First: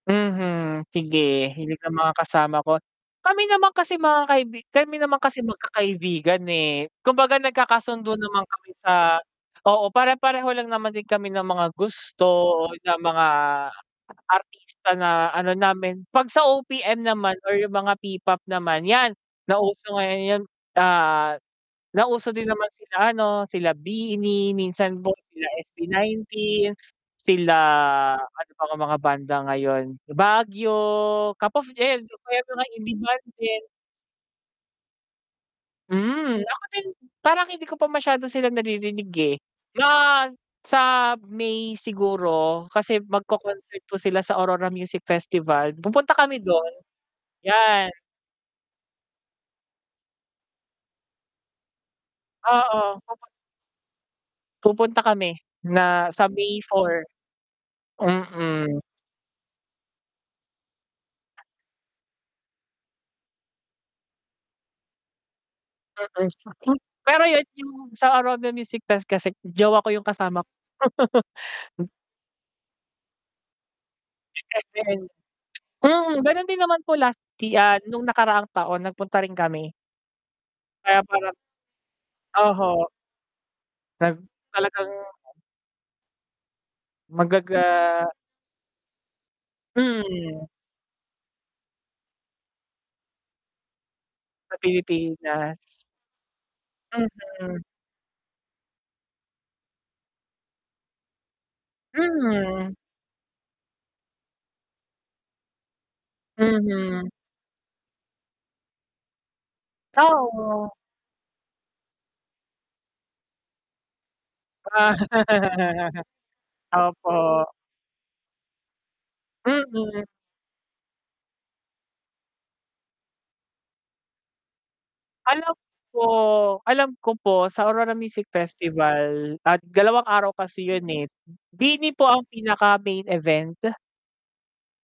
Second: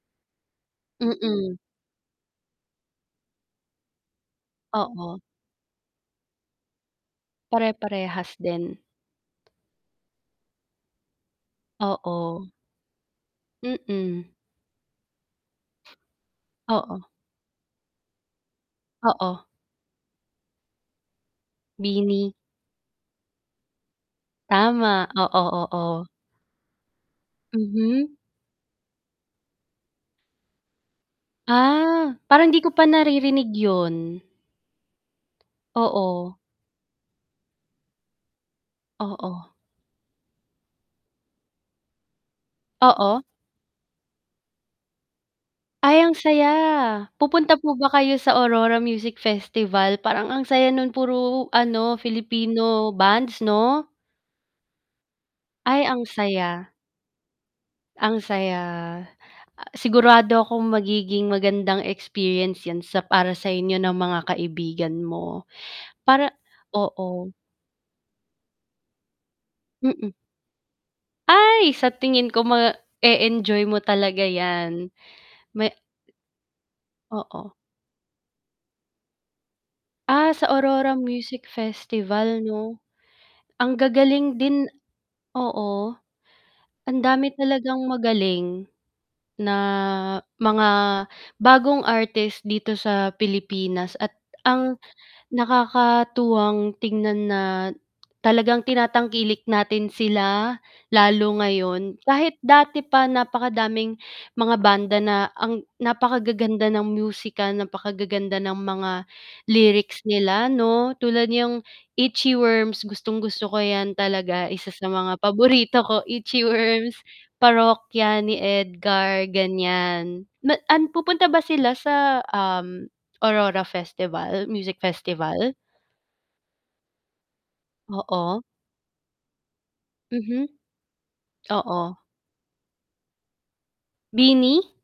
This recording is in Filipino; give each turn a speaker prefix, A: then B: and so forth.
A: Mhm, sige
B: Mm.
A: hilig ng mga kasama ko. Kami naman kasi mga kaibi kami naman
B: Oo.
A: kasi magkakaibigan, eh, kumbaga nagkakasundo
B: Pare-parehas
A: naman kami
B: din.
A: sa oo pare-pareho lang naman din kami ng mga gusto,
B: Oo.
A: o ng mga
B: Mm.
A: artista na ano namin. 'Pag sa OPM
B: Oo.
A: naman or yung mga P-POP naman, 'yan
B: Oo.
A: nauso ngayon yun, ah, nauso
B: BINI.
A: din naman sila ano, sila BINI, minsan
B: Tama,
A: pa sila
B: oo, oo.
A: SB19. Sila
B: Mhm.
A: ano, pang mga banda ngayon, Baguio, Cap of Joe, ayan isa
B: Ah,
A: pa yan sa
B: parang di
A: mga
B: ko pa
A: in-demand
B: naririnig
A: din.
B: 'yon. Oo.
A: Mm ako din, parang hindi ko pa masyado silang naririnig, eh.
B: Oo.
A: Na sa May siguro kasi
B: Oo.
A: magko-concert po sila sa Aurora Music Festival,
B: Ay,
A: pupunta
B: ang
A: kami
B: saya.
A: dun.
B: Pupunta po
A: 'Yan.
B: ba kayo sa Aurora Music Festival, parang ang saya nung puro ano
A: Oo,
B: Filipino
A: pupu
B: bands 'no?
A: Pupunta kami
B: Ay, ang
A: na sa May
B: saya.
A: 4.
B: Ang saya.
A: Mm.
B: Sigurado akong magiging magandang experience 'yan sa para sa inyo ng mga kaibigan mo para
A: [unintelligible] Pero
B: oo.
A: 'yon, yung sa Aurora Music Fest kasi jowa ko yung
B: Mm.
A: kasama
B: Ay sa tingin ko ma-e-enjoy mo talaga yan
A: [unintelligible]
B: ma
A: Mm, ganun din naman po last yi
B: Oo.
A: ah, nung nakaraang taon nagpunta rin kami.
B: Ah, sa Aurora
A: Kaya parang
B: Music Festival
A: oho.
B: 'no? Ang
A: [unintelligible]
B: gagaling din
A: talagang
B: oo. Ang dami talagang
A: Magaga
B: magaling na
A: Mm.
B: mga bagong artist dito sa Pilipinas, at
A: Sa
B: ang
A: Pilipinas.
B: nakakatuwang tingnan na
A: Mhm.
B: talagang tinatangkilik natin sila lalo ngayon. Kahit
A: Hmm.
B: dati pa napakadaming mga banda na ang napakagaganda ng
A: Mhm.
B: musika, napakagaganda ng mga lyrics nila
A: Oo.
B: 'no. Tulad niyang Itchyworms, gustong-gusto ko yan talaga, isa sa mga paborito ko Itchyworms,
A: Opo.
B: Parokya ni Edgar
A: Mm.
B: ganyan na ah, pupunta ba sila sa, um, Aurora Festival, Music Festival?
A: Alam ko alam ko po sa Aurora Music
B: Oo.
A: Festival at 2 araw
B: Mhm,
A: kasi yun, eh.
B: oo.
A: BINI po ang pinaka-main event.
B: BINI?